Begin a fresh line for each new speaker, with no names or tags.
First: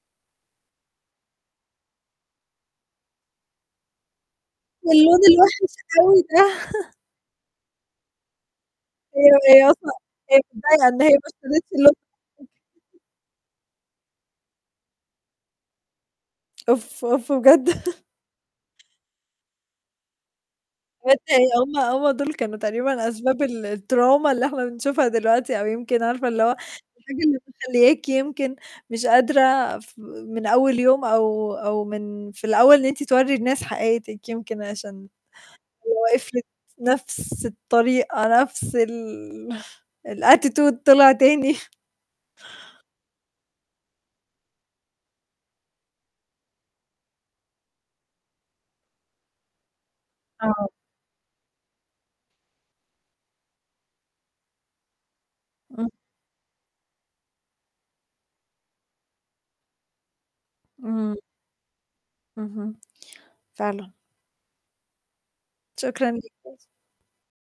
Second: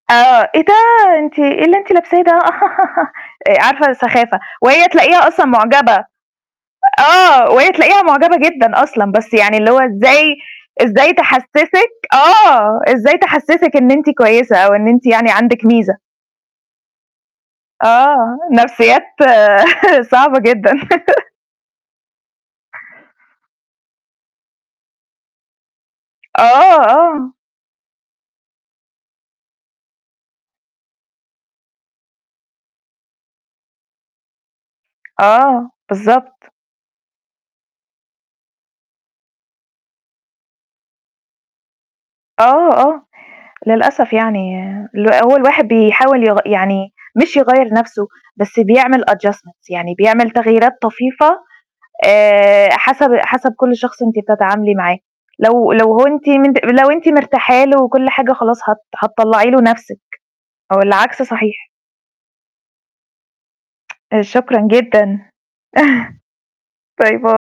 آه، إيه ده أنتِ إيه اللي أنتِ لابساه ده. آآ، عارفة سخافة، وهي
واللون
تلاقيها أصلًا
الوحش
معجبة،
أوي ده
آه، وهي تلاقيها معجبة جدًا أصلًا،
[unintelligible]
بس
أيوه
يعني
هي
اللي هو
أصلًا
إزاي
هي.
إزاي تحسسِك آه
[unintelligible]
إزاي تحسسِك إن أنتِ كويسة أو إن أنتِ يعني عندِك ميزة.
أوف، أوف بجد.
آه، نفسيات صعبة جدًا.
[unintelligible] هُم هُم دول كانوا تقريبًا أسباب ال التروما اللي إحنا بنشوفها دلوقتي أو يمكن عارفة
آه،
اللي هو الحاجة
آه.
اللي مخلّياكِ يمكن مش قادرة ف من أول يوم أو أو من في الأول إن أنتِ تورّي الناس حقيقتِك يمكن عشان
آه،
[unintelligible]
بالضبط.
نَفس الطريقة نَفس ال الAttitude طلع تاني.
آه، آه للأسف يعني ال هو الواحد بيحاول يغ يعني مش يغيَّر نَفْسه، بس بيعمل Adjustment، يعني بيعمل
آه.
تغييرات طفيفة، آآ، حسب حسب كل شخص أنتِ بتتعاملي معاه، لو لو
إمم.
هو أنتِ منت لو أنتِ مرتاحة له وكل حاجة خلاص هت هتطلّعي له نَفْسِك
إمم.
والعكس صحيح.
اهم فعلًا.
آآ شكرًا جدًا
شكرًا. [unintelligible]
باي باي.